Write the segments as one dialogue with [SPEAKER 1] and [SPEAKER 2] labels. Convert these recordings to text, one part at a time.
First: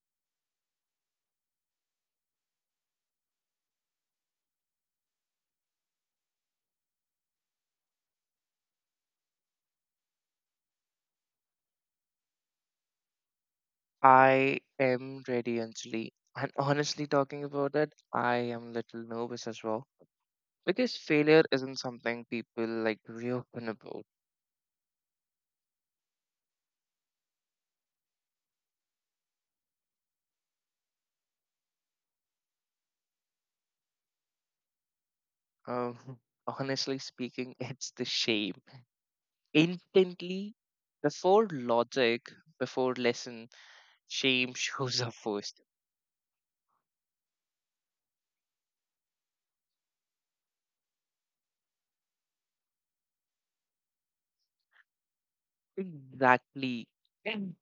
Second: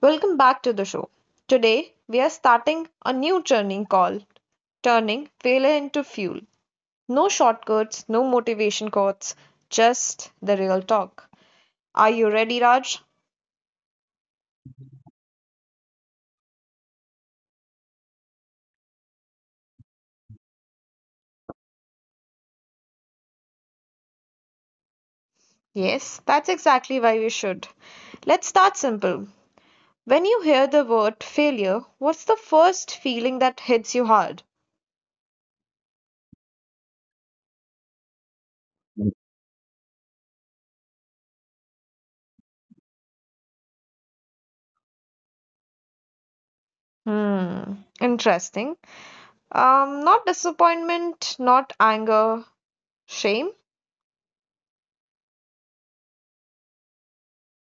[SPEAKER 1] Welcome back to the show. Today, we are starting a new journey called Turning Failure into Fuel. No shortcuts, no motivation quotes, just the real talk. Are you ready, Raj?
[SPEAKER 2] I am ready, Anjali. And honestly, talking about that, I am a little nervous as well because failure isn't something people like reopen about.
[SPEAKER 1] Yes, that's exactly why we should. Let's start simple. When you hear the word failure, what's the first feeling that hits you hard?
[SPEAKER 2] Um, honestly speaking, it's the shame. Instantly, before logic, before lesson, shame shows up first.
[SPEAKER 1] Hmm, interesting. Not disappointment, not anger, shame.
[SPEAKER 2] Exactly. And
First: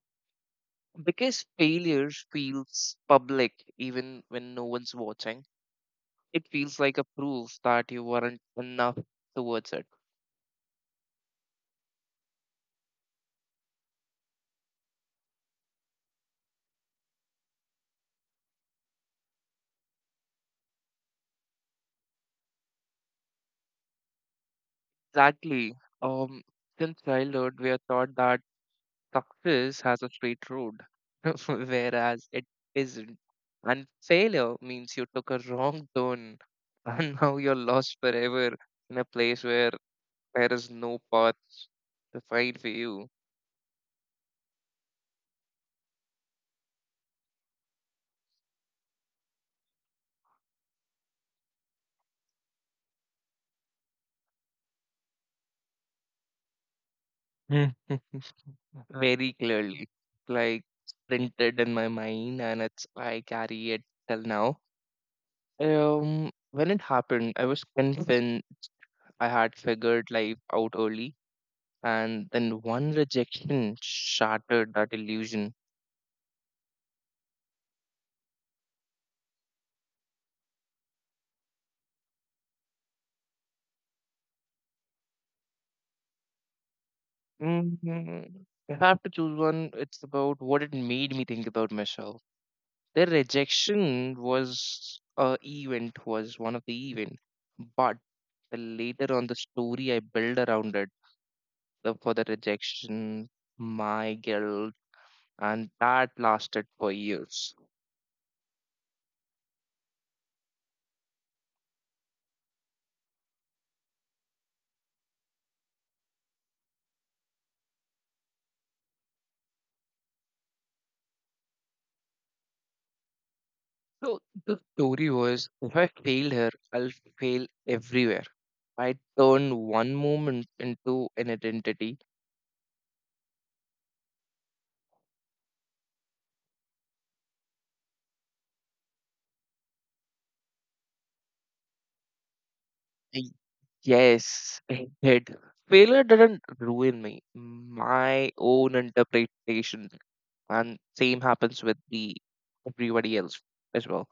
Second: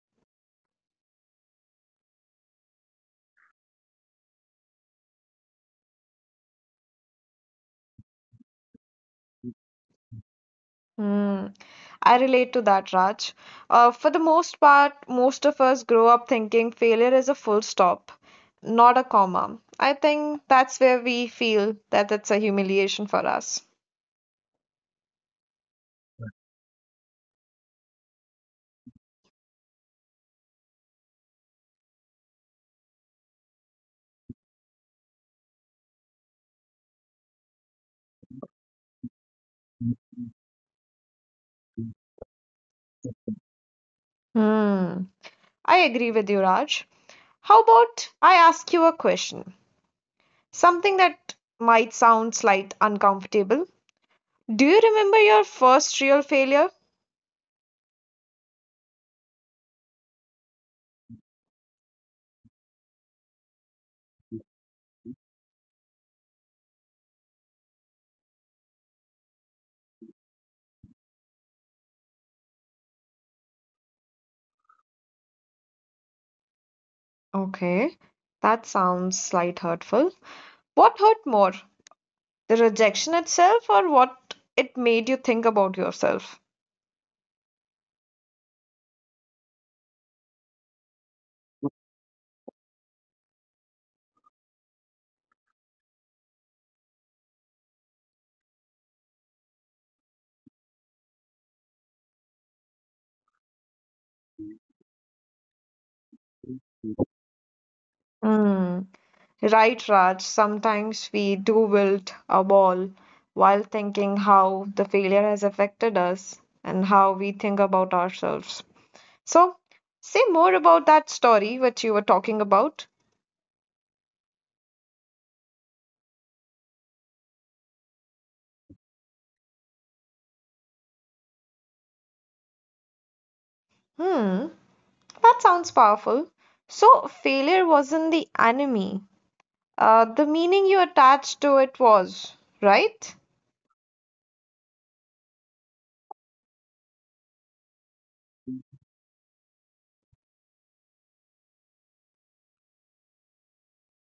[SPEAKER 2] because failure feels public even when no one's watching, it feels like a proof that you weren't enough towards it.
[SPEAKER 1] Hmm. I relate to that, Raj. For the most part, most of us grow up thinking failure is a full stop, not a comma. I think that's where we feel that it's a humiliation for us.
[SPEAKER 2] Exactly. Um, since childhood, we are taught that success has a straight road, whereas it isn't. And failure means you took a wrong turn, and now you're lost forever in a place where there is no path to find for you.
[SPEAKER 1] Hmm. I agree with you, Raj. How about I ask you a question? Something that might sound slight uncomfortable. Do you remember your first real failure?
[SPEAKER 2] Very clearly, like printed in my mind, and it's I carry it till now. When it happened, I was convinced I had figured life out early and then one rejection shattered that illusion.
[SPEAKER 1] Okay, that sounds slight hurtful. What hurt more, the rejection itself or what it made you think about yourself?
[SPEAKER 2] Mhm. If I have to choose one, it's about what it made me think about myself. The rejection was a event, was one of the event, but the later on the story I built around it, the for the rejection, my guilt, and that lasted for years.
[SPEAKER 1] Hmm. Right, Raj, sometimes we do wilt a ball while thinking how the failure has affected us and how we think about ourselves. So, say more about that story which you were talking about.
[SPEAKER 2] So the story was if I fail here, I'll fail everywhere. I turn one moment into an identity.
[SPEAKER 1] Hmm, that sounds powerful. So, failure wasn't the enemy. The meaning you attached to it was, right?
[SPEAKER 2] I- Yes, I did. Failure didn't ruin me. My own interpretation. And same happens with the everybody else as well.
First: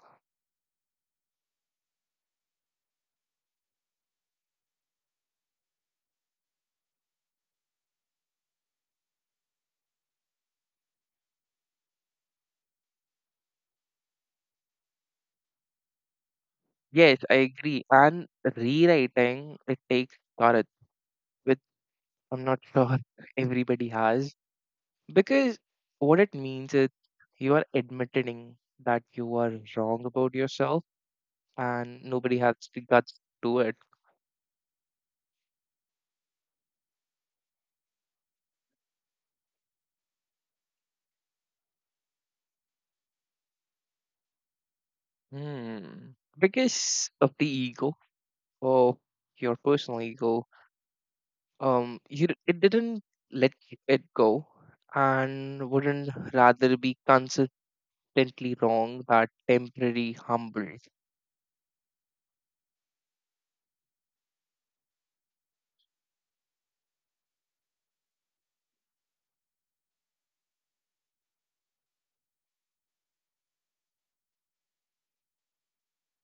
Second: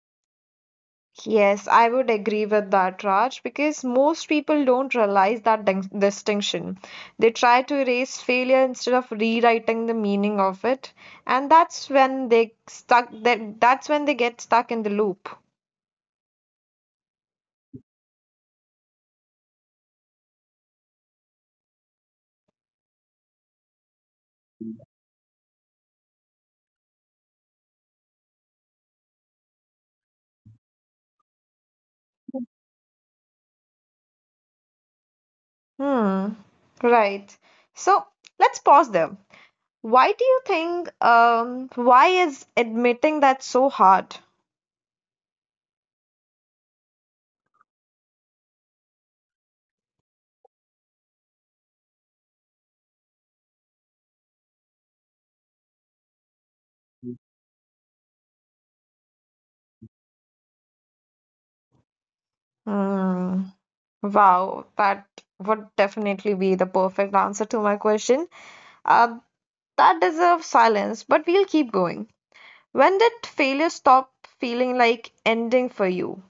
[SPEAKER 1] Yes, I would agree with that, Raj, because most people don't realize that distinction. They try to erase failure instead of rewriting the meaning of it, and that's when they stuck that that's when they get stuck in the loop.
[SPEAKER 2] Yes, I agree. And rewriting it takes courage, which I'm not sure everybody has. Because what it means is you are admitting that you are wrong about yourself and nobody has the guts to do it.
[SPEAKER 1] Hmm. Right. So let's pause there. Why do you think why is admitting that so hard?
[SPEAKER 2] Hmm. Because of the ego, of your personal ego, it didn't let it go and wouldn't rather be consistently wrong that temporary humble.
[SPEAKER 1] Hmm. Wow, that would definitely be the perfect answer to my question. Uh, that deserves silence, but we'll keep going. When did failure stop feeling like ending for you?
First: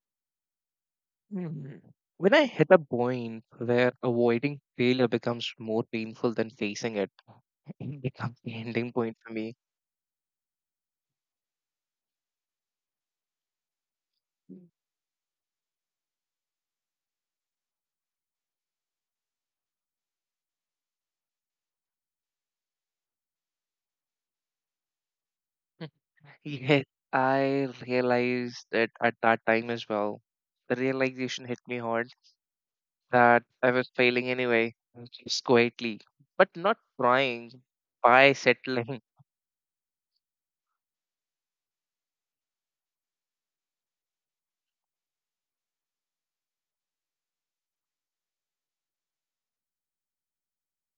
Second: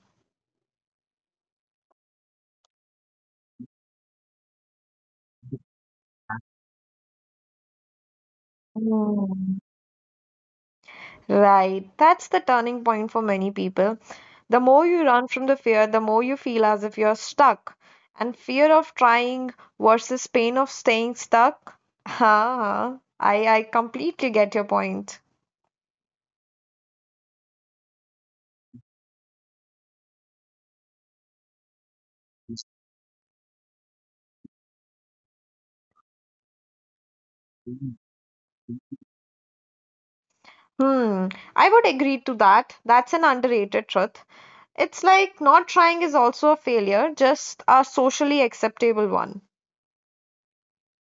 [SPEAKER 2] Mhm. When I hit a point where avoiding failure becomes more painful than facing it, it becomes the ending point for me.
[SPEAKER 1] Hmm. Right, that's the turning point for many people. The more you run from the fear, the more you feel as if you're stuck. And fear of trying versus pain of staying stuck. Huh, I completely get your point.
[SPEAKER 2] Yes, I realized that at that time as well. The realization hit me hard that I was failing anyway, just quietly, but not crying. By settling.
[SPEAKER 1] Hmm, I would agree to that. That's an underrated truth. It's like not trying is also a failure, just a socially acceptable one.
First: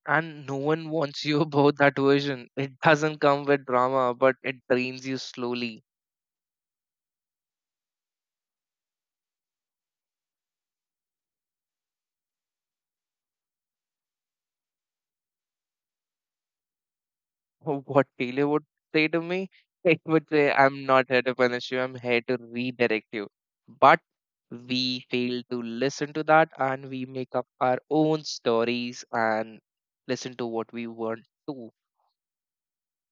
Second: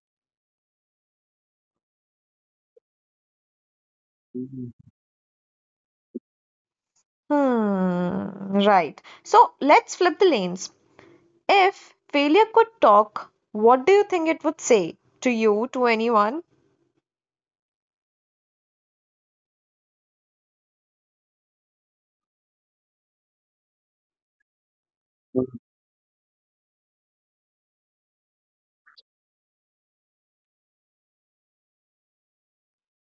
[SPEAKER 2] And no one wants you about that version. It doesn't come with drama, but it drains you slowly.
[SPEAKER 1] Hmm, right. So let's flip the lanes. If failure could talk, what do you think it would say to you, to anyone?
[SPEAKER 2] What Taylor would say to me, it would say, I'm not here to punish you, I'm here to redirect you. But we fail to listen to that and we make up our own stories and listen to what we want to.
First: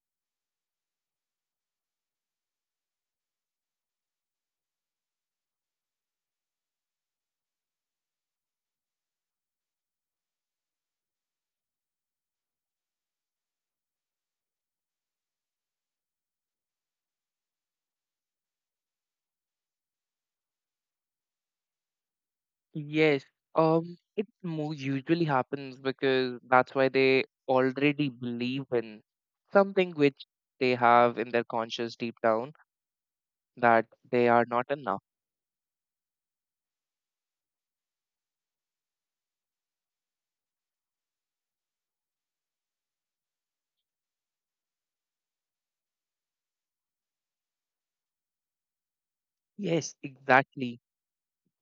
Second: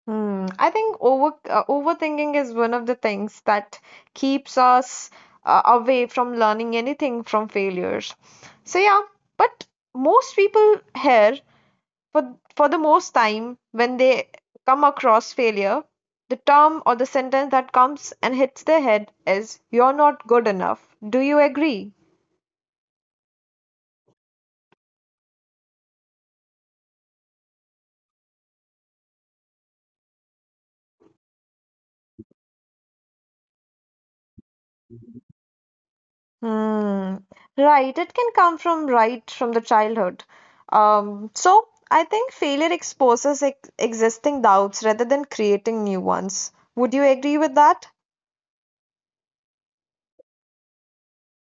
[SPEAKER 1] Hmm, I think overthinking is one of the things that keeps us away from learning anything from failures. So yeah, but most people here for the most time, when they come across failure, the term or the sentence that comes and hits their head is, you're not good enough. Do you agree?
[SPEAKER 2] Yes. Usually happens because that's why they already believe in something which they have in their conscious deep down that they are not enough.
[SPEAKER 1] Hmm. Right. It can come from right from the childhood. So I think failure exposes ex existing doubts rather than creating new ones. Would you agree with that?
[SPEAKER 2] Yes, exactly.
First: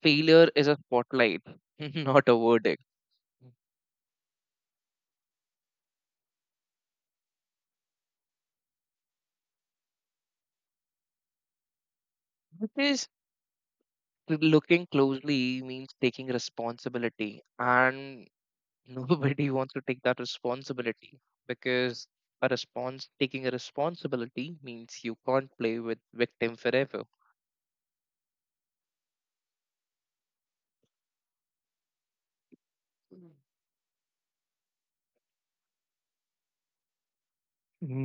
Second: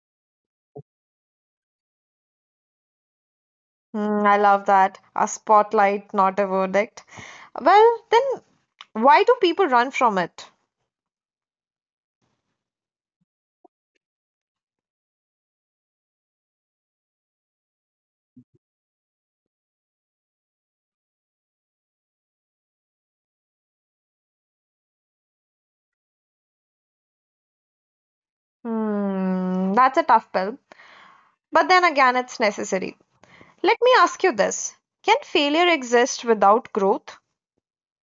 [SPEAKER 2] Failure is a spotlight, not a verdict.
[SPEAKER 1] Hmm, I love that. A spotlight, not a verdict. Well, then why do people run from it?
[SPEAKER 2] Because looking closely means taking responsibility, and nobody wants to take that responsibility because a response taking a responsibility means you can't play with victim forever.
[SPEAKER 1] Hmm, that's a tough pill. But then again, it's necessary. Let me ask you this. Can failure exist without growth?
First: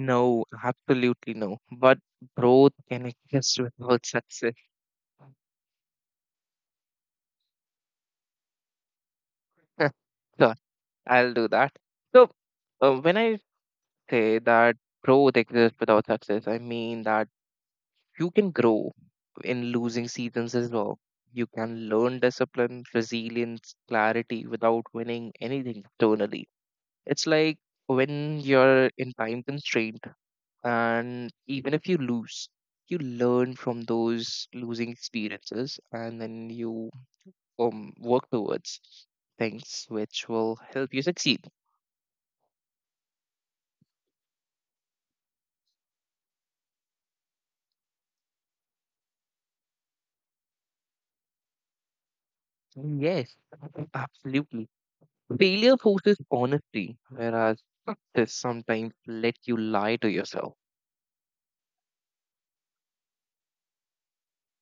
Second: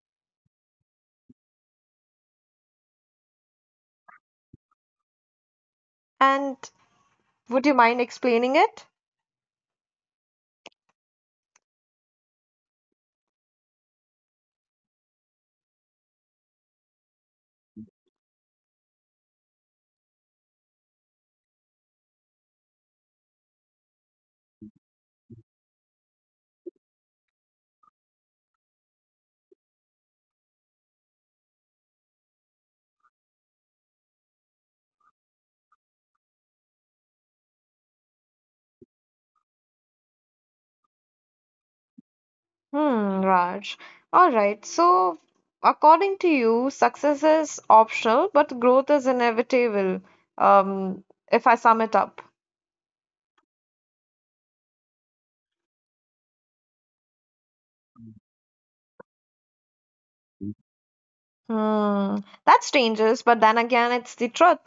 [SPEAKER 2] No, absolutely no. But growth can exist without success.
[SPEAKER 1] And would you mind explaining it?
[SPEAKER 2] Sure, I'll do that. So, when I say that growth exists without success, I mean that you can grow in losing seasons as well. You can learn discipline, resilience, clarity without winning anything externally. It's like when you're in time constraint, and even if you lose, you learn from those losing experiences and then you work towards things which will help you succeed.
[SPEAKER 1] Hmm, Raj. All right. So, according to you, success is optional, but growth is inevitable. Um, if I sum it up.
[SPEAKER 2] Yes, absolutely. Failure forces honesty, whereas this sometimes let you lie to yourself.
[SPEAKER 1] Hmm, that changes, but then again, it's the truth.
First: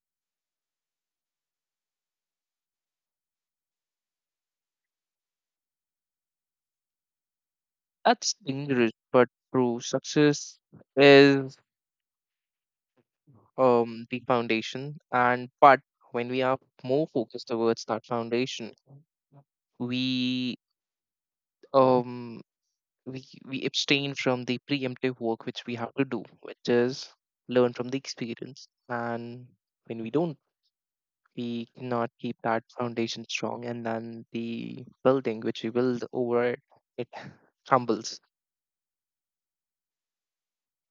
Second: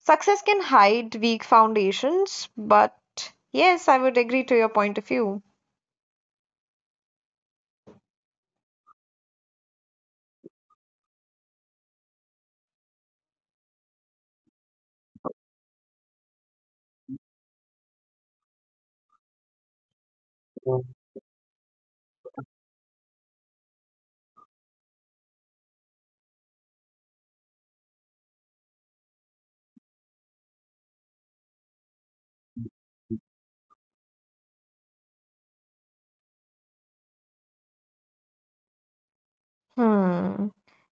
[SPEAKER 1] Success can hide weak foundations, but yes, I would agree to your point of view.
[SPEAKER 2] That's dangerous but true. Success is the foundation, and but when we are more focused towards that foundation, we um we abstain from the preemptive work which we have to do, which is learn from the experience. And when we don't, we cannot keep that foundation strong, and then the building which we build over it crumbles.
[SPEAKER 1] Hmm.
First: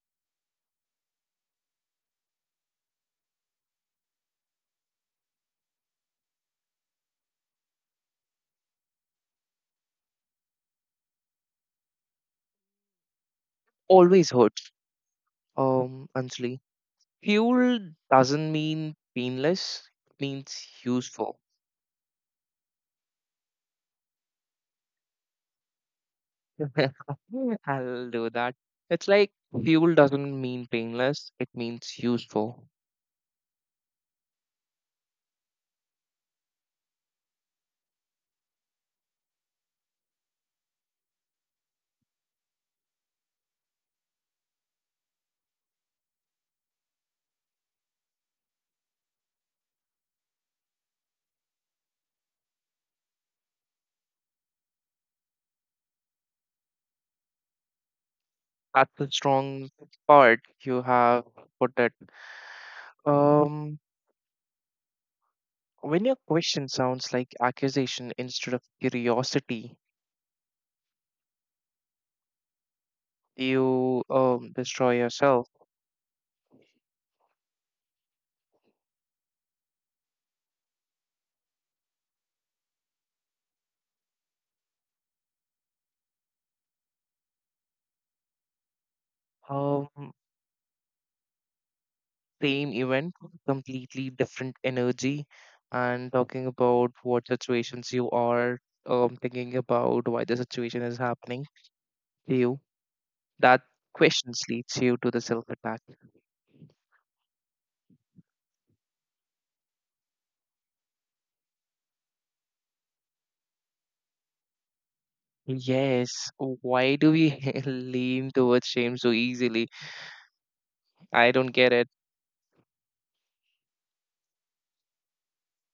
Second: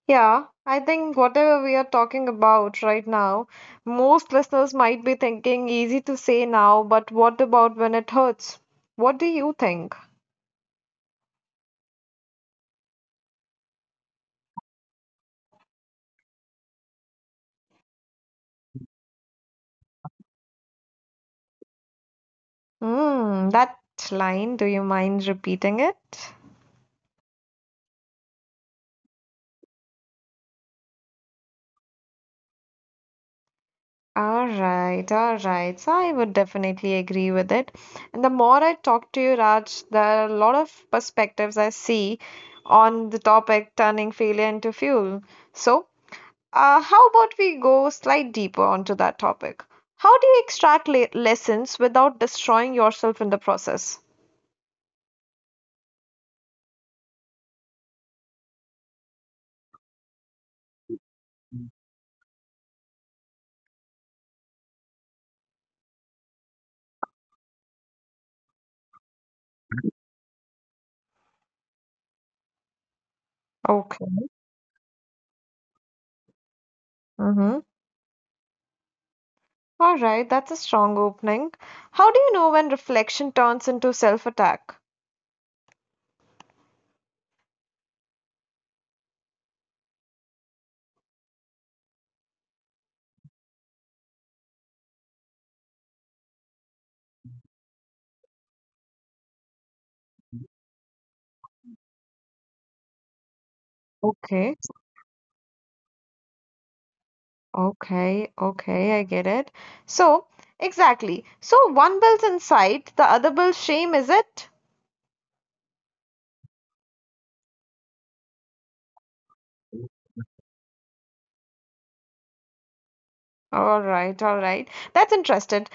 [SPEAKER 1] Yeah, I think whatever we are talking about right now, most listeners might be thinking easy to say now, but what about when it hurts? What do you think?
[SPEAKER 2] Always hurts. Anjali. Fuel doesn't mean painless, it means useful.
[SPEAKER 1] Hmm, that line, do you mind repeating it?
[SPEAKER 2] I'll do that. It's like fuel doesn't mean painless, it means useful.
[SPEAKER 1] All right, all right. So I would definitely agree with it. And the more I talk to you, Raj, there are a lot of perspectives I see on the topic turning failure into fuel. So, how about we go slight deeper onto that topic? How do you extract le lessons without destroying yourself in the process?
[SPEAKER 2] That's the strong part you have put it. Um, when your question sounds like accusation instead of curiosity, you
[SPEAKER 1] Okay.
[SPEAKER 2] destroy yourself.
[SPEAKER 1] Mm-hmm. All right, that's a strong opening. How do you know when reflection turns into self-attack?
[SPEAKER 2] Um, Same event, completely different energy, and talking about what situations you are thinking about, why the situation is happening to you. That questions
[SPEAKER 1] Okay,
[SPEAKER 2] leads you to the self attack.
[SPEAKER 1] okay, I get it. So, exactly. So, one builds insight, the other builds shame, is it?
[SPEAKER 2] Yes, why do we lean towards shame so easily? I don't get it.
[SPEAKER 1] All right, all right. That's interesting.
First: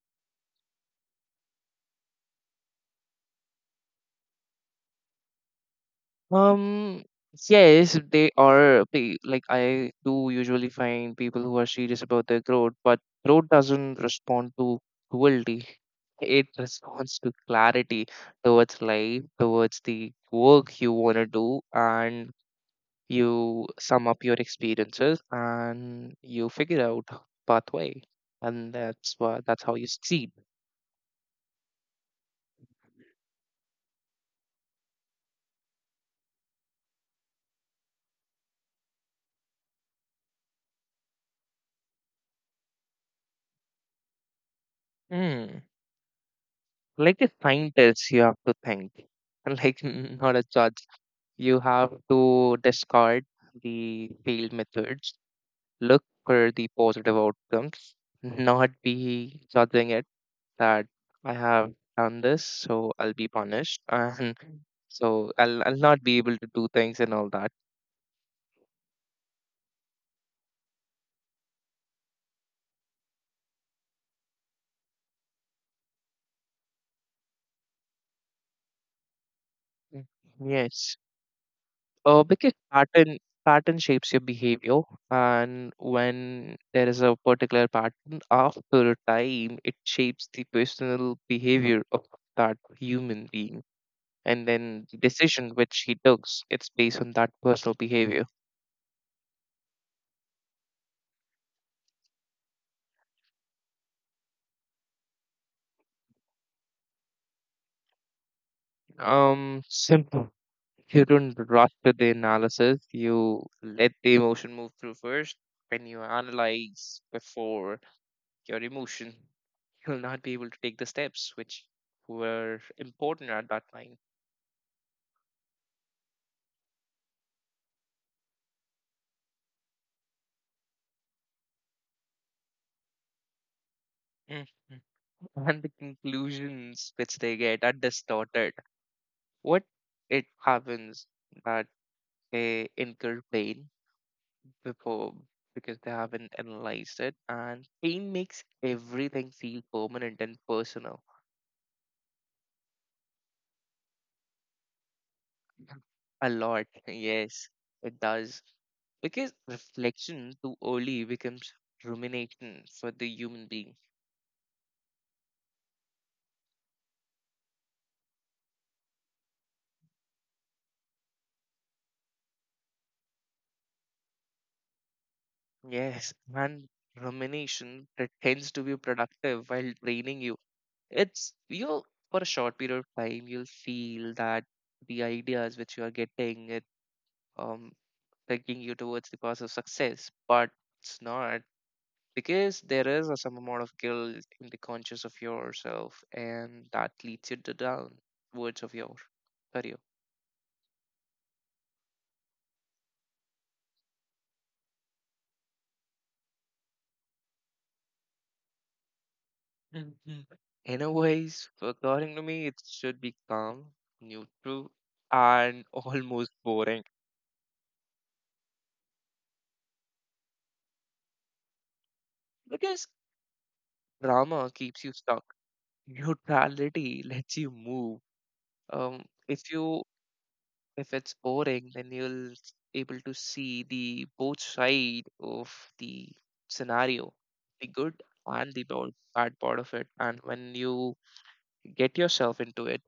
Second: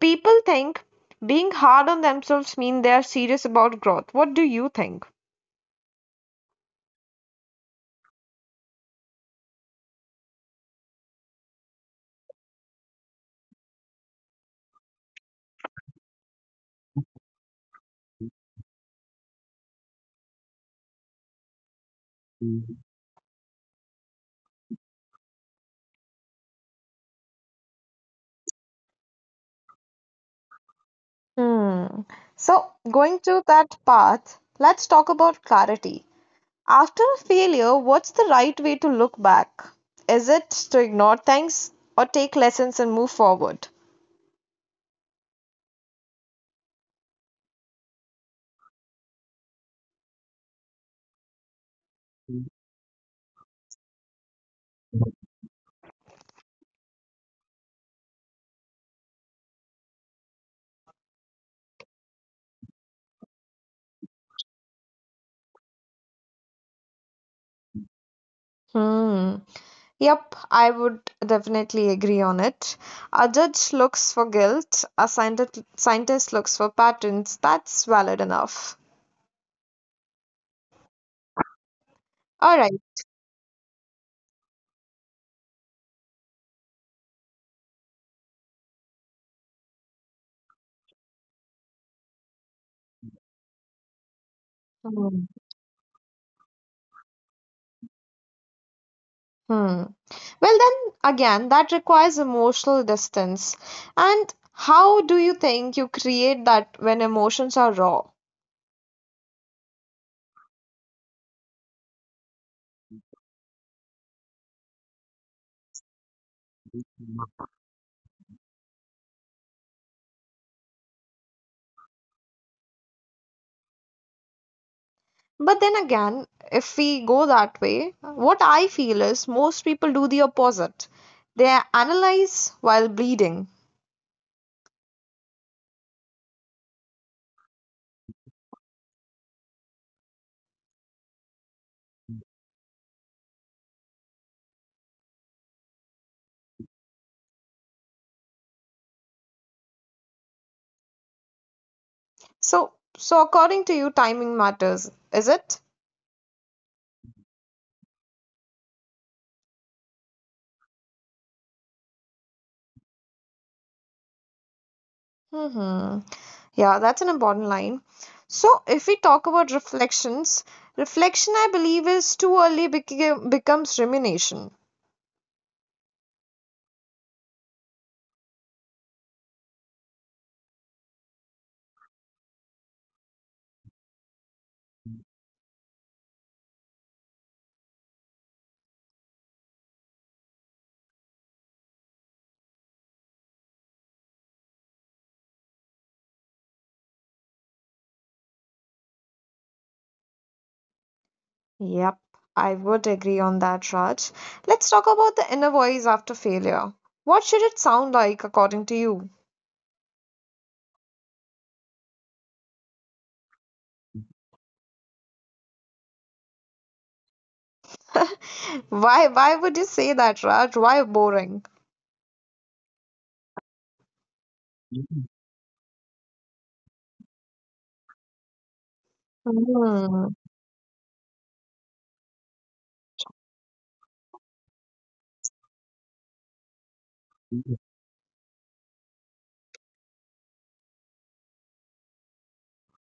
[SPEAKER 1] People think being hard on themselves mean they are serious about growth. What do you think?
[SPEAKER 2] Um, yes, they are. Like I do usually find people who are serious about their growth, but growth doesn't respond to cruelty. It responds to clarity towards life, towards the work you want to do, and you sum up your experiences and you figure out pathway, and that's how you succeed.
[SPEAKER 1] Hmm. So, going to that path, let's talk about clarity. After a failure, what's the right way to look back? Is it to ignore things or take lessons and move forward?
[SPEAKER 2] Mm. Like a scientist, you have to think, and like not a judge. You have to discard the failed methods, look for the positive outcomes, not be judging it that I have done this, so I'll be punished, and so I'll not be able to do things and all that.
[SPEAKER 1] Hmm. Yep, I would definitely agree on it. A judge looks for guilt, a scientist looks for patterns. That's valid enough.
[SPEAKER 2] Mm. Yes. Because
[SPEAKER 1] All right.
[SPEAKER 2] pattern shapes your behavior, and when there is a particular pattern, after a time, it shapes the personal behavior of that human being. And then the
[SPEAKER 1] Hmm.
[SPEAKER 2] decision which he takes it's based on that personal behavior.
[SPEAKER 1] Hmm. Well, then again, that requires emotional distance. And how do you think you create that when emotions are raw?
[SPEAKER 2] um Simple. You don't rush to the analysis. You let the emotion move through first. When you analyze before your emotion, you'll not be able to take the steps which were important at that time.
[SPEAKER 1] But then again, if we go that way, what I feel is most people do the opposite. They analyze while bleeding.
[SPEAKER 2] Mm, mm. And the conclusions which they get are distorted. What it happens that they incur pain before because they haven't analyzed it. And pain makes everything feel permanent and personal.
[SPEAKER 1] So, according to you, timing matters, is it?
[SPEAKER 2] A lot, yes, it does. Because reflection too early becomes rumination for the human being.
[SPEAKER 1] Hmm, yeah, that's an important line. So, if we talk about reflections, reflection, I believe, is too early becomes rumination.
[SPEAKER 2] Yes, and rumination pretends to be productive while draining you. It's you for a short period of time you'll feel that the ideas which you are getting it um taking you towards the cause of success, but it's not. Because there is some amount of guilt in the conscious of yourself and that leads you to downwards of your career.
[SPEAKER 1] Yep, I would agree on that, Raj. Let's talk about the inner voice after failure. What should it sound like according to you?
[SPEAKER 2] Mhm. In a ways according to me it should be calm, neutral, and almost boring.
[SPEAKER 1] Why would you say that, Raj? Why boring?
[SPEAKER 2] Because drama keeps you stuck, neutrality lets you move. um if you
[SPEAKER 1] Hmm.
[SPEAKER 2] if it's boring, then you'll able to see the both side of the scenario, the good and the bad part of it. And when you get yourself into it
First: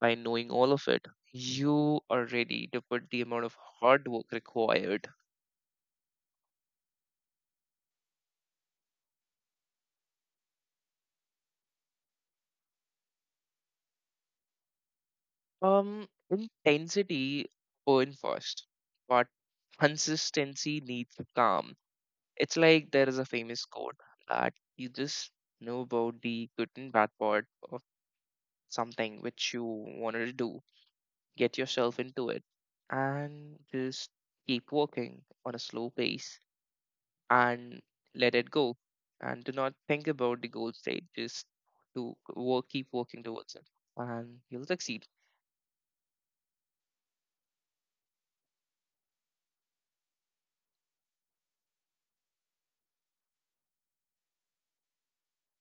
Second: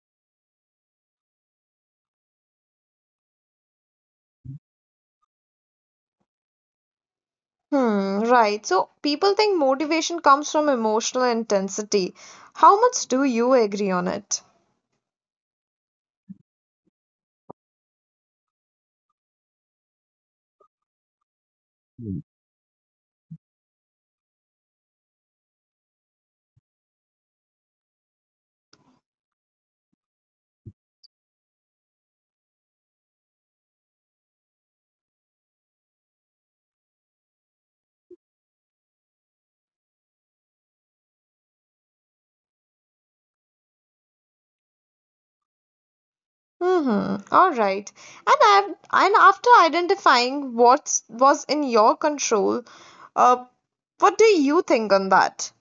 [SPEAKER 2] by knowing all of it, you are ready to put the amount of hard work required.
[SPEAKER 1] Hmm, right. So people think motivation comes from emotional intensity. How much do you agree on it?
[SPEAKER 2] Intensity burn first, but consistency needs calm. It's like there is a famous quote that you just know about the good and bad part of. Something which you wanted to do, get yourself into it, and just keep working on a slow pace and let it go. And do not think about the goal state, just to work, keep working towards it, and you'll succeed.
[SPEAKER 1] Mm-hmm. All right. And I've, and after identifying what was in your control, uh, what do you think on that?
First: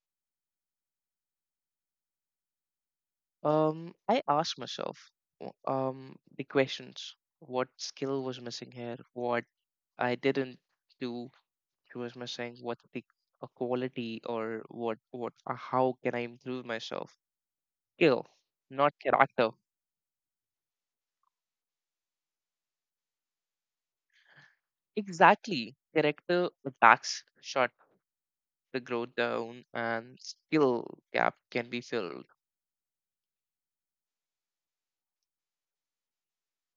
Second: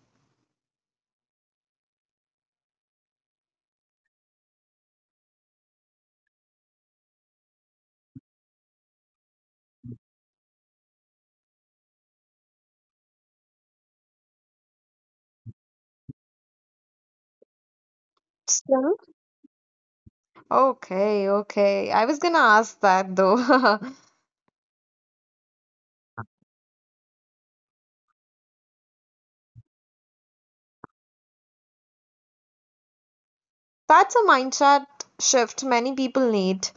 [SPEAKER 2] I asked myself the questions what skill was missing here, what I didn't do, which was missing, what the a quality or what how can I improve myself? Skill, not
[SPEAKER 1] Strength.
[SPEAKER 2] character.
[SPEAKER 1] Okay, okay. I was gonna ask that though.
[SPEAKER 2] Exactly. Character attacks shut the growth down and skill gap can be filled.
[SPEAKER 1] That's a mindset shift many people need.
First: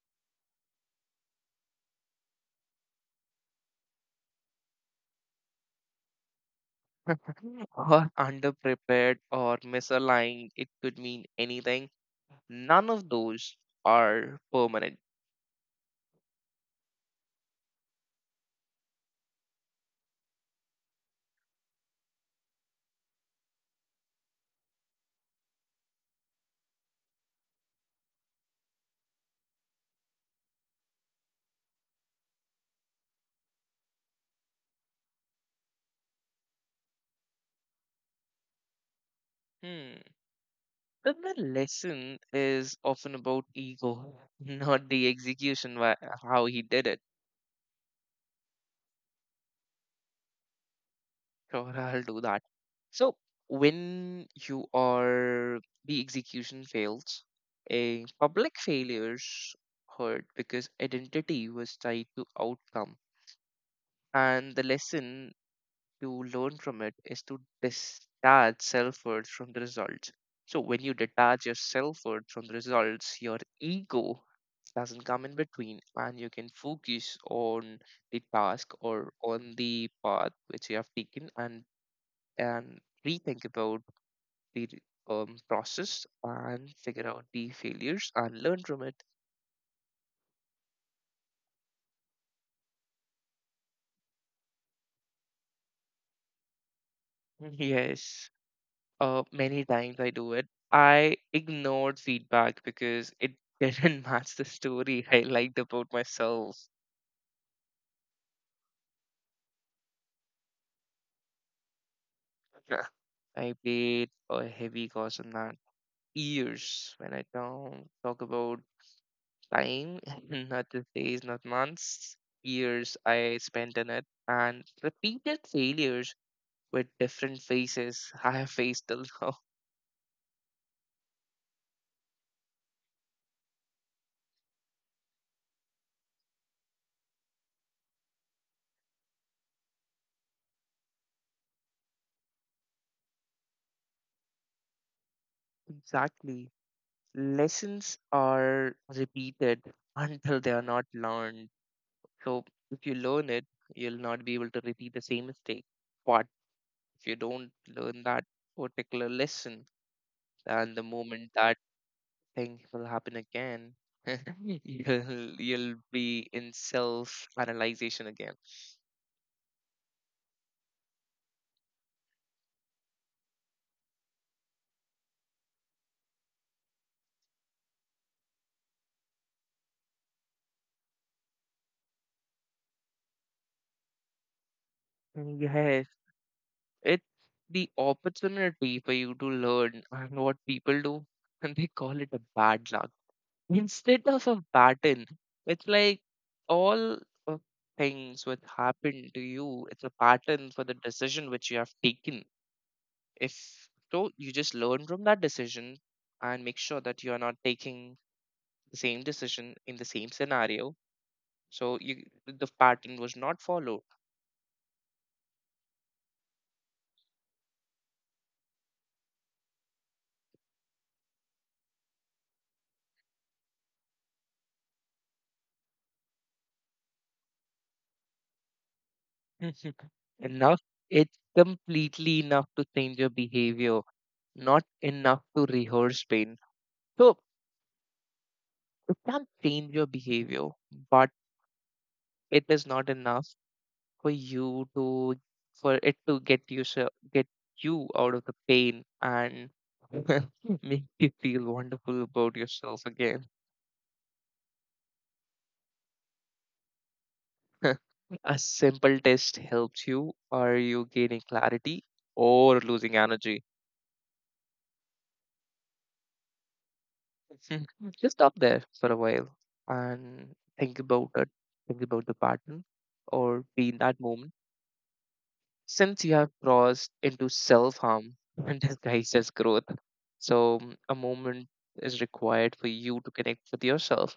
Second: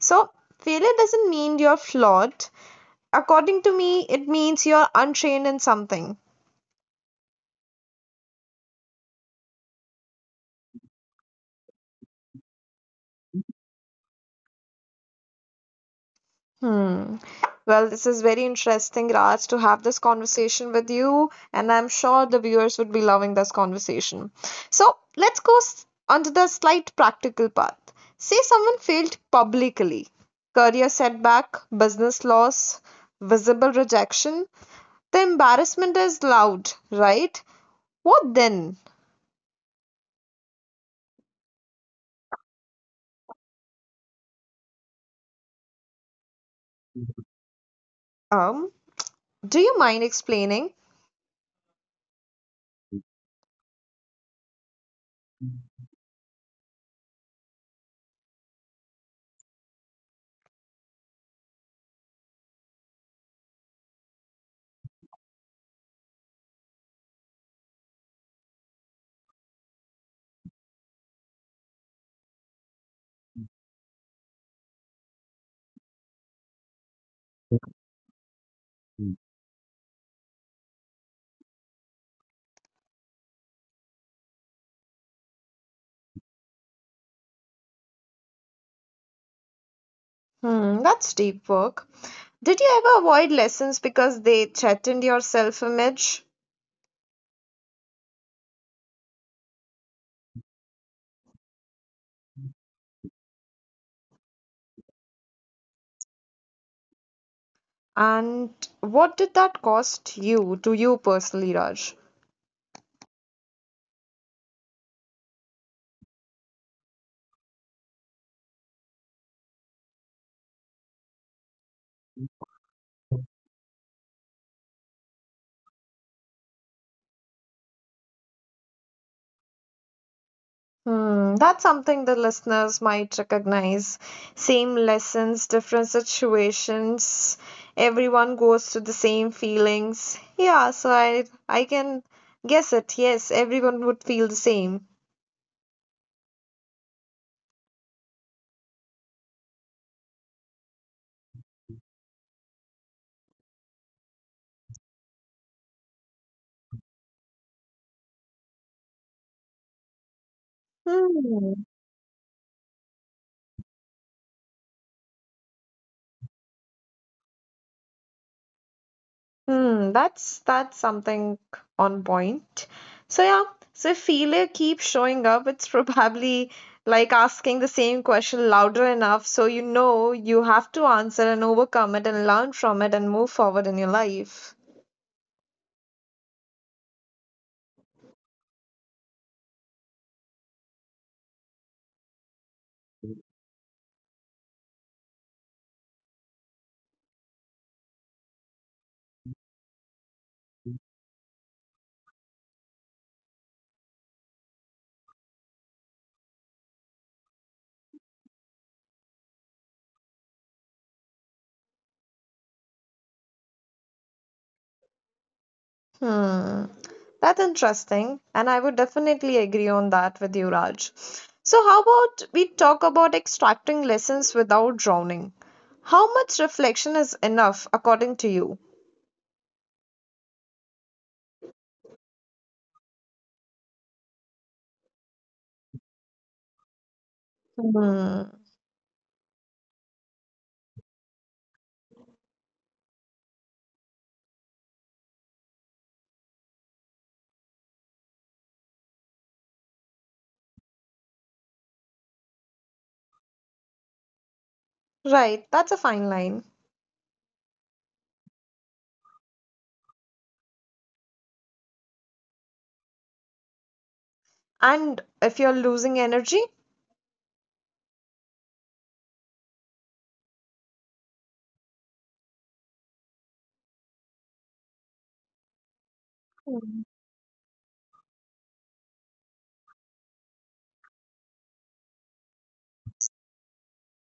[SPEAKER 1] So, failure doesn't mean you're flawed. According to me, it means you're untrained in something.
[SPEAKER 2] Or underprepared or misaligned, it could mean anything. None of those are permanent.
[SPEAKER 1] Hmm. Well, this is very interesting, Raj, to have this conversation with you, and I'm sure the viewers would be loving this conversation. So let's go onto the slight practical path. Say someone failed publicly, career setback, business loss, visible rejection. The embarrassment is loud, right? What then?
[SPEAKER 2] Hmm. Then the lesson is often about ego, not the execution, how he did it.
[SPEAKER 1] Um, do you mind explaining?
[SPEAKER 2] Sure, I'll do that. So when you are the execution fails, a public failures hurt because identity was tied to outcome, and the lesson to learn from it is to detach self-worth from the results. So when you detach your self-worth from the results, your ego doesn't come in between, and you can focus on the task or on the path which you have taken and and rethink about the process and figure out the failures and learn from it.
[SPEAKER 1] Hmm, that's deep work. Did you ever avoid lessons because they threatened your self-image?
[SPEAKER 2] Yes, many times I do it. I ignored feedback because it didn't match the story I liked about myself.
[SPEAKER 1] And what did that cost you, to you personally, Raj?
[SPEAKER 2] Yeah. I paid a heavy cost on that years when I don't talk about time, not the days, not months, years I spent on it, and repeated failures with different faces, I have faced till now.
[SPEAKER 1] Hmm, that's something the listeners might recognize. Same lessons, different situations. Everyone goes through the same feelings. Yeah, so I can guess it. Yes, everyone would feel the same.
[SPEAKER 2] Exactly. Lessons are repeated until they are not learned. So if you learn it, you'll not be able to repeat the same mistake. But if you don't learn that particular lesson, then the moment that
[SPEAKER 1] Hmm.
[SPEAKER 2] thing will happen again, you'll be in self analyzation again.
[SPEAKER 1] Hmm, that's something on point. So yeah, so if failure keeps showing up, it's probably like asking the same question louder enough so you know you have to answer and overcome it and learn from it and move forward in your life.
[SPEAKER 2] Mm. Yes. It's the opportunity for you to learn, and what people do, and they call it a bad luck. Instead of a pattern, it's like all of things which happen to you, it's a pattern for the decision which you have taken. If so, you just learn from that decision and make sure that you are not taking the same decision in the same scenario. The pattern was not followed.
[SPEAKER 1] Hmm, that's interesting, and I would definitely agree on that with you, Raj. So how about we talk about extracting lessons without drowning? How much reflection is enough according to you?
[SPEAKER 2] Mhm. Enough. It's completely enough to change your behavior, not enough to rehearse pain. So
[SPEAKER 1] Hmm.
[SPEAKER 2] it can change your behavior, but it is not enough for you to for it to get you get you out of the pain and make you feel wonderful about yourself again.
[SPEAKER 1] Right, that's a fine line.
[SPEAKER 2] A simple test helps. You are you gaining clarity or losing energy?
[SPEAKER 1] And if you're losing energy,
[SPEAKER 2] Mhm. Just stop there for a while and think about it. Think about the pattern or be in that moment. Since you have
[SPEAKER 1] mm.
[SPEAKER 2] crossed into self harm and disguised as growth, so a moment is required for you to connect with yourself.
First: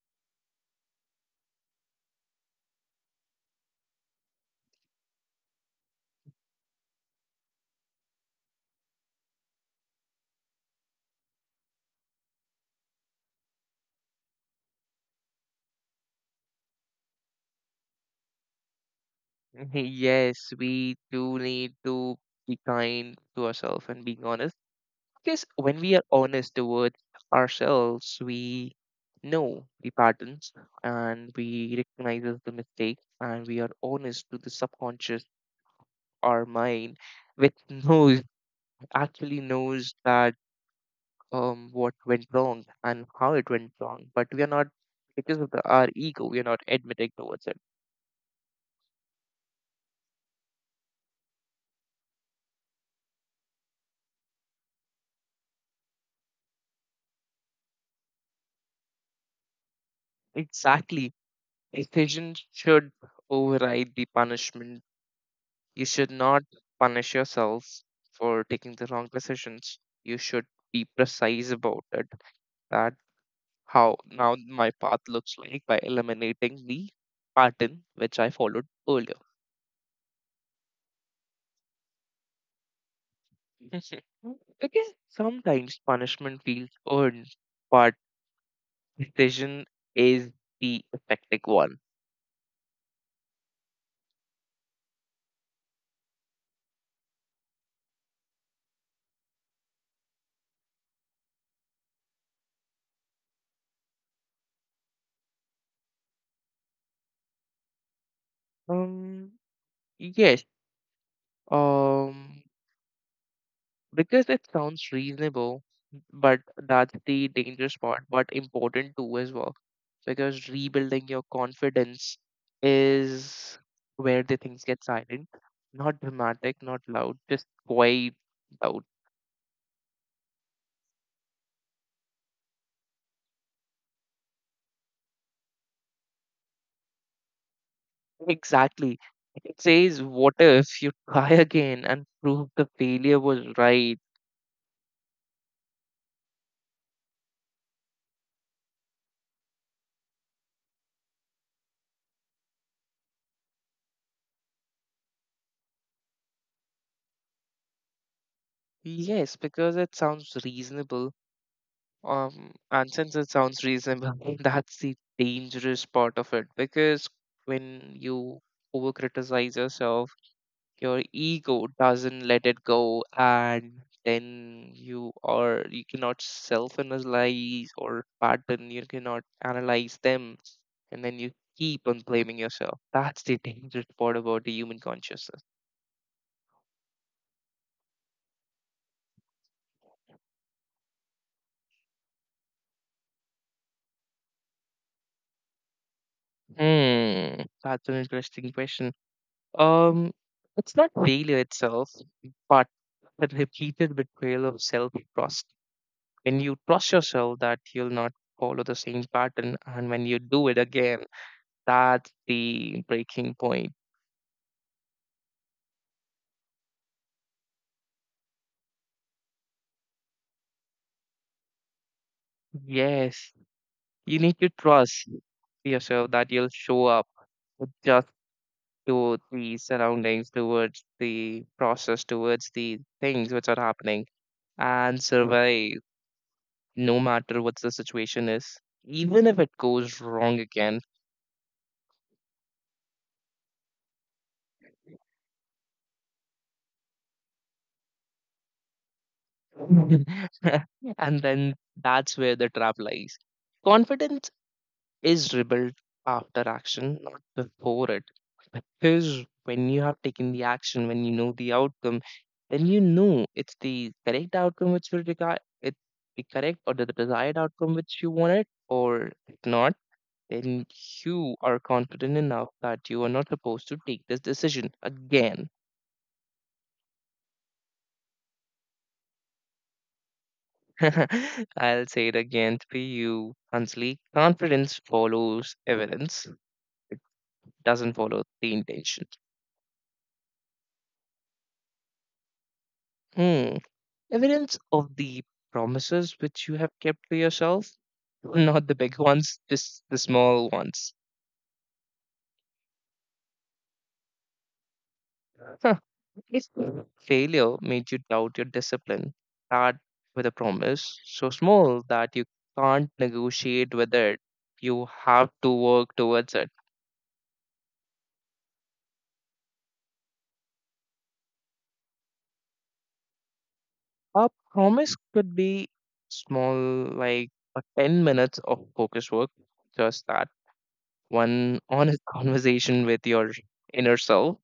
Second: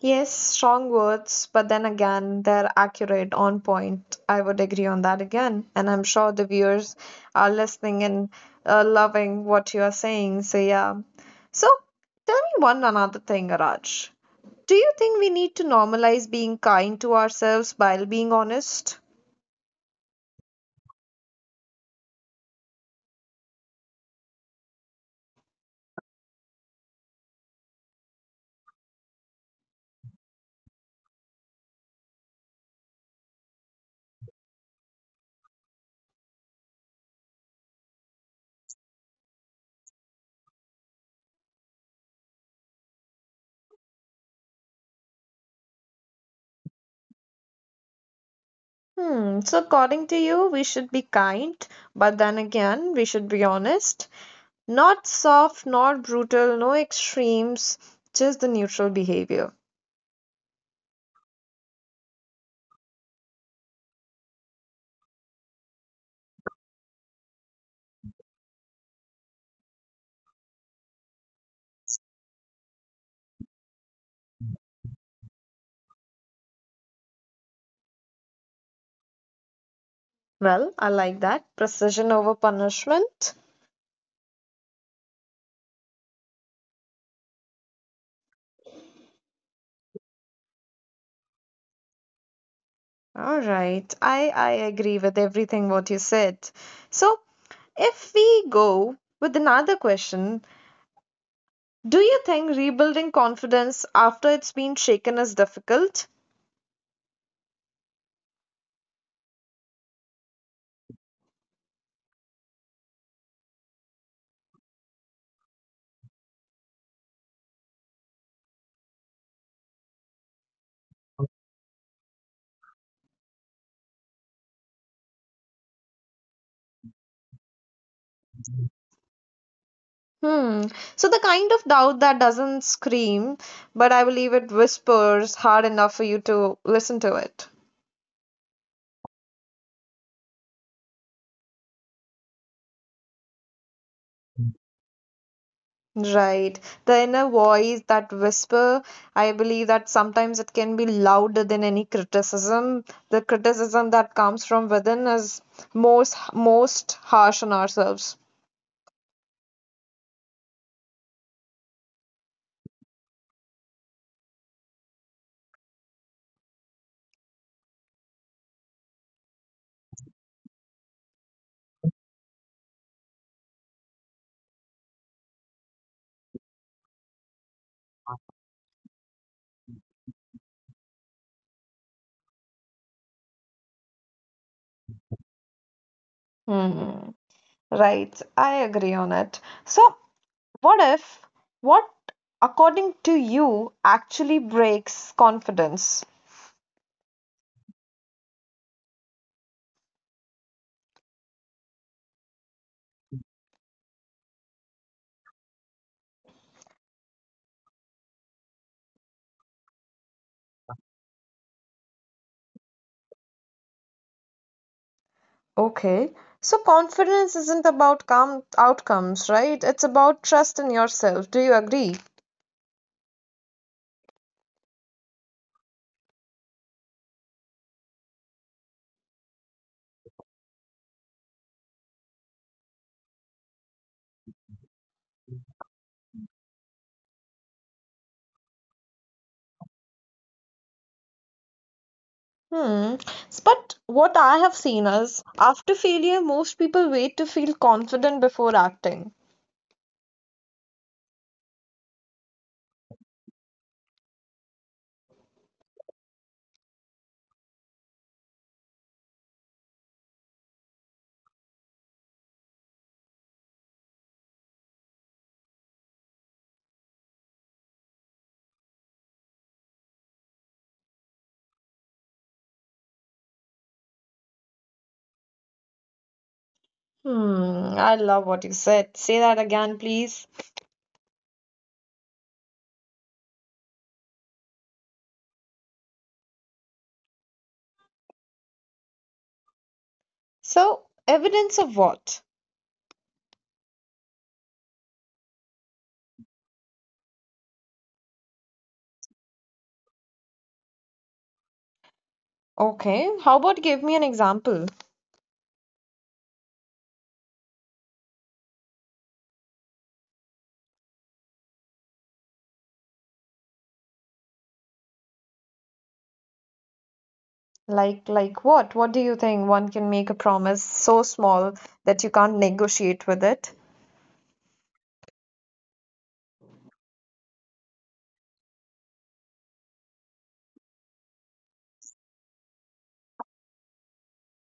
[SPEAKER 1] Yes, strong words, but then again, they're accurate, on point. I would agree on that again. And I'm sure the viewers are listening and loving what you are saying. So, yeah. So, tell me one another thing, Raj. Do you think we need to normalize being kind to ourselves while being honest?
[SPEAKER 2] Yes, we do need to be kind to ourselves and being honest. Because when we are honest towards ourselves, we know the patterns and we recognize the mistakes, and we are honest to the subconscious, our mind, which knows that what went wrong and how it went wrong. But we are not, because of our ego, we are not admitting towards it.
[SPEAKER 1] Hmm, so according to you, we should be kind, but then again, we should be honest. Not soft, not brutal, no extremes, just the neutral behavior.
[SPEAKER 2] Exactly. Decision should override the punishment. You should not punish yourselves for taking the wrong decisions. You should be precise about it. That how now my path looks like, by eliminating the pattern which I followed earlier.
[SPEAKER 1] Well, I like that. Precision over punishment.
[SPEAKER 2] Okay. Sometimes punishment feels earned, but decision is the effective one.
[SPEAKER 1] All right. I agree with everything what you said. So, if we go with another question, do you think rebuilding confidence after it's been shaken is difficult?
[SPEAKER 2] Um, yes. Um, because it sounds reasonable, but that's the dangerous part, but important too as well. Because rebuilding your confidence is where the things get silent, not dramatic, not loud, just quite loud.
[SPEAKER 1] Hmm. So the kind of doubt that doesn't scream, but I believe it whispers hard enough for you to listen to it.
[SPEAKER 2] Exactly. It says, "What if you try again and prove the failure was right?"
[SPEAKER 1] Right. The inner voice, that whisper, I believe that sometimes it can be louder than any criticism. The criticism that comes from within is most harsh on ourselves.
[SPEAKER 2] Yes, because it sounds reasonable. And since it sounds reasonable, that's the dangerous part of it, because when you over criticize yourself, your ego doesn't let it go, and then you cannot self analyze, or pattern, you cannot analyze them, and then you keep on blaming yourself. That's the dangerous part about the human consciousness.
[SPEAKER 1] Hmm. Right. I agree on it. So, what if, what, according to you, actually breaks confidence?
[SPEAKER 2] Hmm, that's an interesting question. Um, it's not failure itself, but the repeated betrayal of self trust. When you trust yourself that you'll not follow the same pattern, and when you do it again, that's the breaking point.
[SPEAKER 1] Okay. So confidence isn't about com outcomes, right? It's about trust in yourself. Do you agree?
[SPEAKER 2] Yes, you need to trust yourself that you'll show up just to the surroundings, towards the process, towards the things which are happening, and survive. No matter what the situation is, even if it goes wrong again.
[SPEAKER 1] Hmm. But what I have seen is after failure, most people wait to feel confident before acting.
[SPEAKER 2] And then that's where the trap lies. Confidence is rebuilt after action, not before it. Because when you have taken the action, when you know the outcome, then you know it's the correct outcome which will regard it's the correct or the desired outcome which you wanted, or if not, then you are confident enough that you are not supposed to take this decision again.
[SPEAKER 1] Hmm. I love what you said. Say that again, please.
[SPEAKER 2] I'll say it again to you, Anjali. Confidence follows evidence. It doesn't follow the intention.
[SPEAKER 1] So, evidence of what?
[SPEAKER 2] Hmm. Evidence of the promises which you have kept to yourself, not the big ones, just the small ones.
[SPEAKER 1] Okay. How about give me an example?
[SPEAKER 2] Huh. If failure made you doubt your discipline, start with a promise so small that you can't negotiate with it. You have to work towards it.
[SPEAKER 1] Like what? What do you think one can make a promise so small that you can't negotiate with it?
[SPEAKER 2] A promise could be small, like a 10 minutes of focus work, just that one honest conversation with your inner self,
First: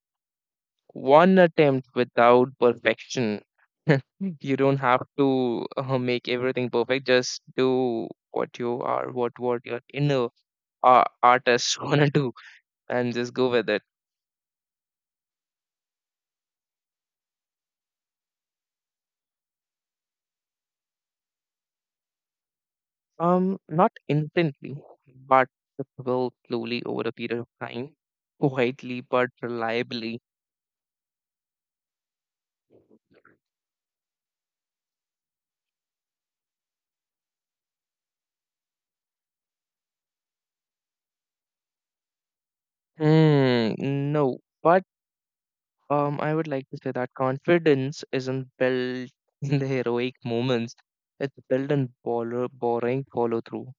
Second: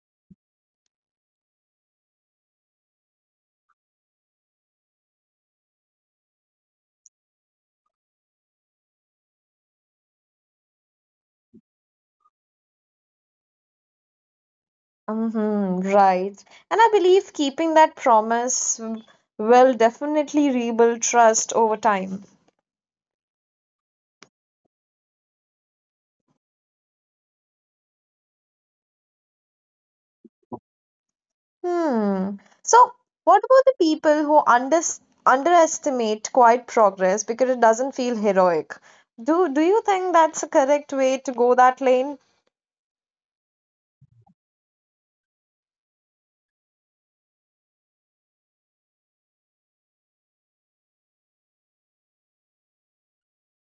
[SPEAKER 2] one attempt without perfection. You don't have to make everything perfect, just do what your inner artist want to do, and just go with it.
[SPEAKER 1] Mm-hmm, right. And I believe keeping that promise will definitely rebuild trust over time.
[SPEAKER 2] Not instantly, but it will, slowly over a period of time, quietly but reliably.
[SPEAKER 1] Hmm. So, what about the people who underestimate quiet progress because it doesn't feel heroic? Do you think that's a correct way to go that lane?
[SPEAKER 2] Hmm, no, but I would like to say that confidence isn't built in the heroic moments. It's built in boring follow through.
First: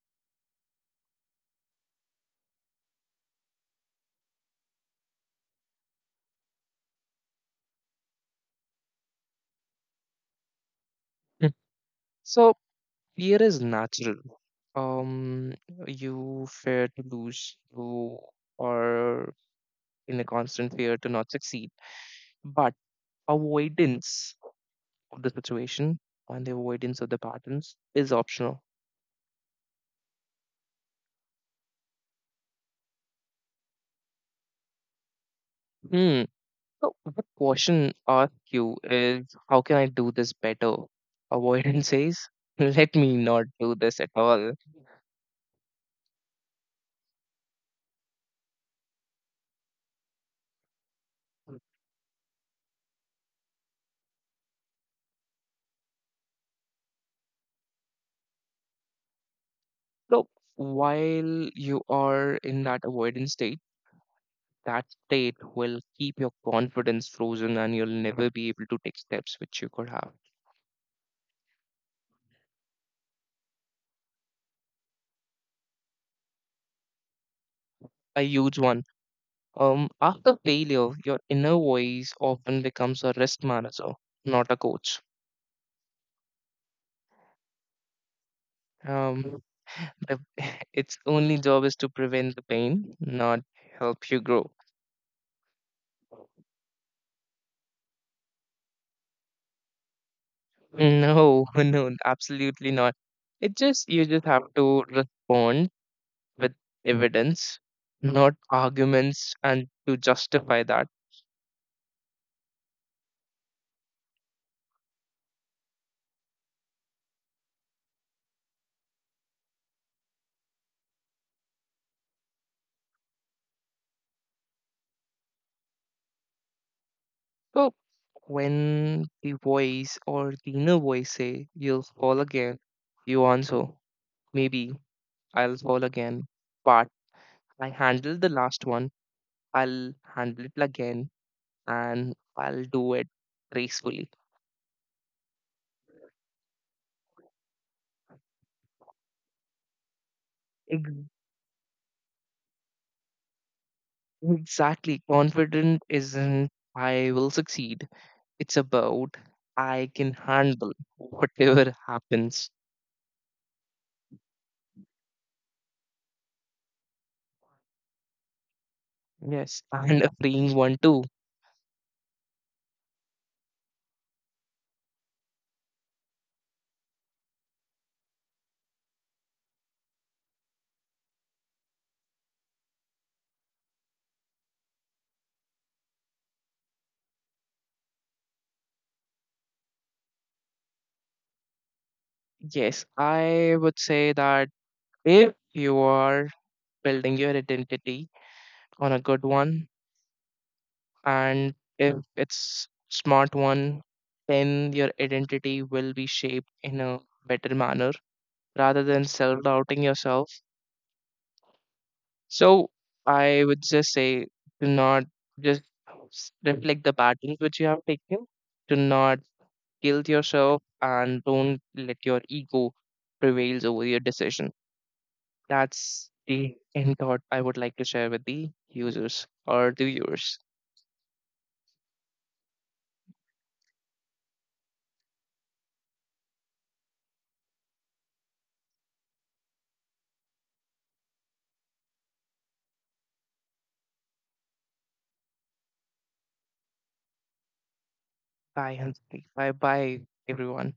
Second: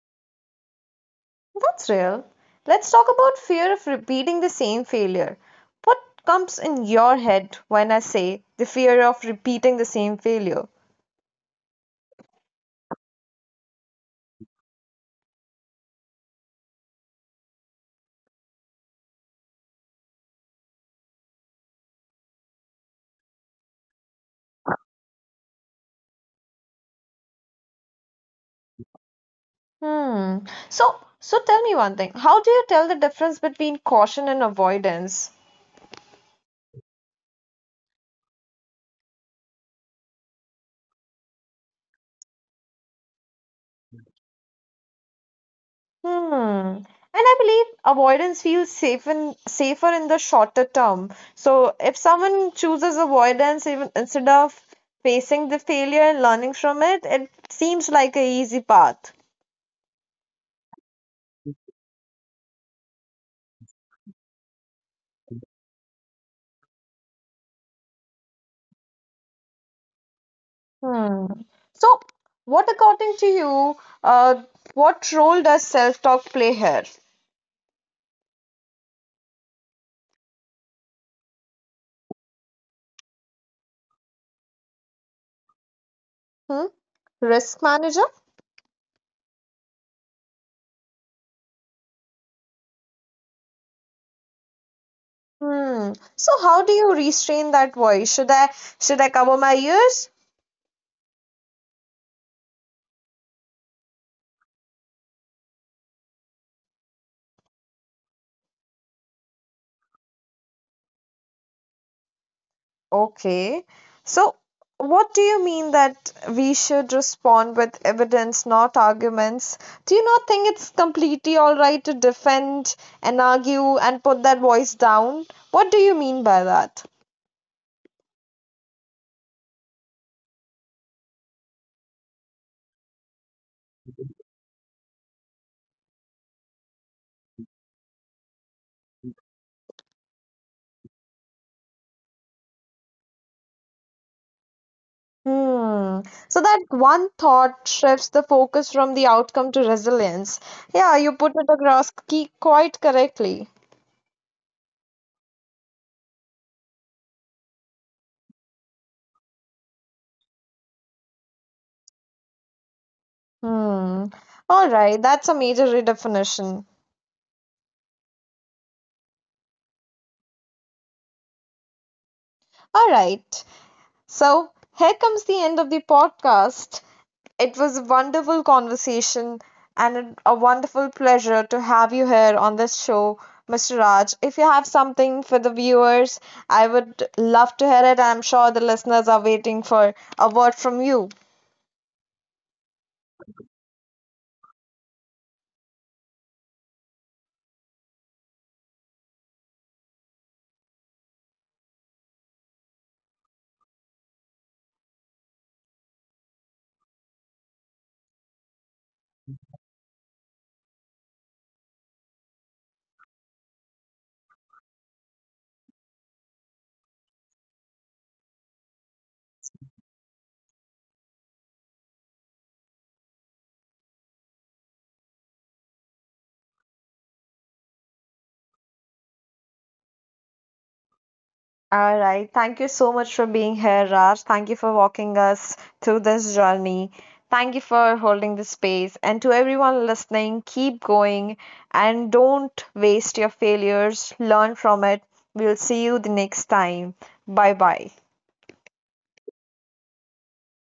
[SPEAKER 1] That's real. Let's talk about fear of repeating the same failure. What comes in your head when I say the fear of repeating the same failure?
[SPEAKER 2] So fear is natural. Um, you fear to lose, you are in a constant fear to not succeed. But avoidance of the situation and the avoidance of the patterns is optional.
[SPEAKER 1] Hmm. So, so tell me one thing. How do you tell the difference between caution and avoidance?
[SPEAKER 2] Hmm. So what question ask you is, how can I do this better? Avoidance says, let me not do this at all.
[SPEAKER 1] Hmm. And I believe avoidance feels safe in, safer in the shorter term. So if someone chooses avoidance even instead of facing the failure and learning from it, it seems like a easy path.
[SPEAKER 2] So while you are in that avoidance state, that state will keep your confidence frozen and you'll never be able to take steps which you could have.
[SPEAKER 1] Hmm. So what according to you, uh, what role does self-talk play here?
[SPEAKER 2] A huge one. After failure, your inner voice often becomes a risk manager, not a coach.
[SPEAKER 1] Hmm? Risk manager?
[SPEAKER 2] Um, the, its only job is to prevent the pain, not help you grow.
[SPEAKER 1] Hmm. So how do you restrain that voice? Should I cover my ears?
[SPEAKER 2] No, no, absolutely not. It just you just have to respond with evidence, not arguments, and to justify that.
[SPEAKER 1] Okay. So, what do you mean that we should respond with evidence, not arguments? Do you not think it's completely all right to defend and argue and put that voice down? What do you mean by that?
[SPEAKER 2] So when the voice or the inner voice say you'll fall again, you answer, maybe I'll fall again, but I handled the last one, I'll handle it again, and I'll do it gracefully.
[SPEAKER 1] Hmm. So that one thought shifts the focus from the outcome to resilience. Yeah,
[SPEAKER 2] Ex-
[SPEAKER 1] you put it across key quite correctly.
[SPEAKER 2] Exactly. Confident isn't "I will succeed." It's about "I can handle whatever happens."
[SPEAKER 1] Hmm. All right, that's a major redefinition.
[SPEAKER 2] Yes, and a freeing one too.
[SPEAKER 1] All right. So here comes the end of the podcast. It was a wonderful conversation and a wonderful pleasure to have you here on this show, Mr. Raj. If you have something for the viewers, I would love to hear it. I'm sure the listeners are waiting for a word from you.
[SPEAKER 2] Yes, I would say that if you are building your identity on a good one, and if it's smart one, then your identity will be shaped in a better manner rather than self-doubting yourself. So I would just say, do not just reflect the patterns which you have taken. Do not guilt yourself, and don't let your ego prevails over your decision. That's the end thought I would like to share with the users or the viewers.
[SPEAKER 1] All right. Thank you so much for being here, Raj. Thank you for walking us through this journey. Thank you for holding the space. And to everyone listening, keep going and don't waste your failures. Learn from it. We'll see you the next time. Bye bye.
[SPEAKER 2] Bye, Hansi. Bye bye, everyone.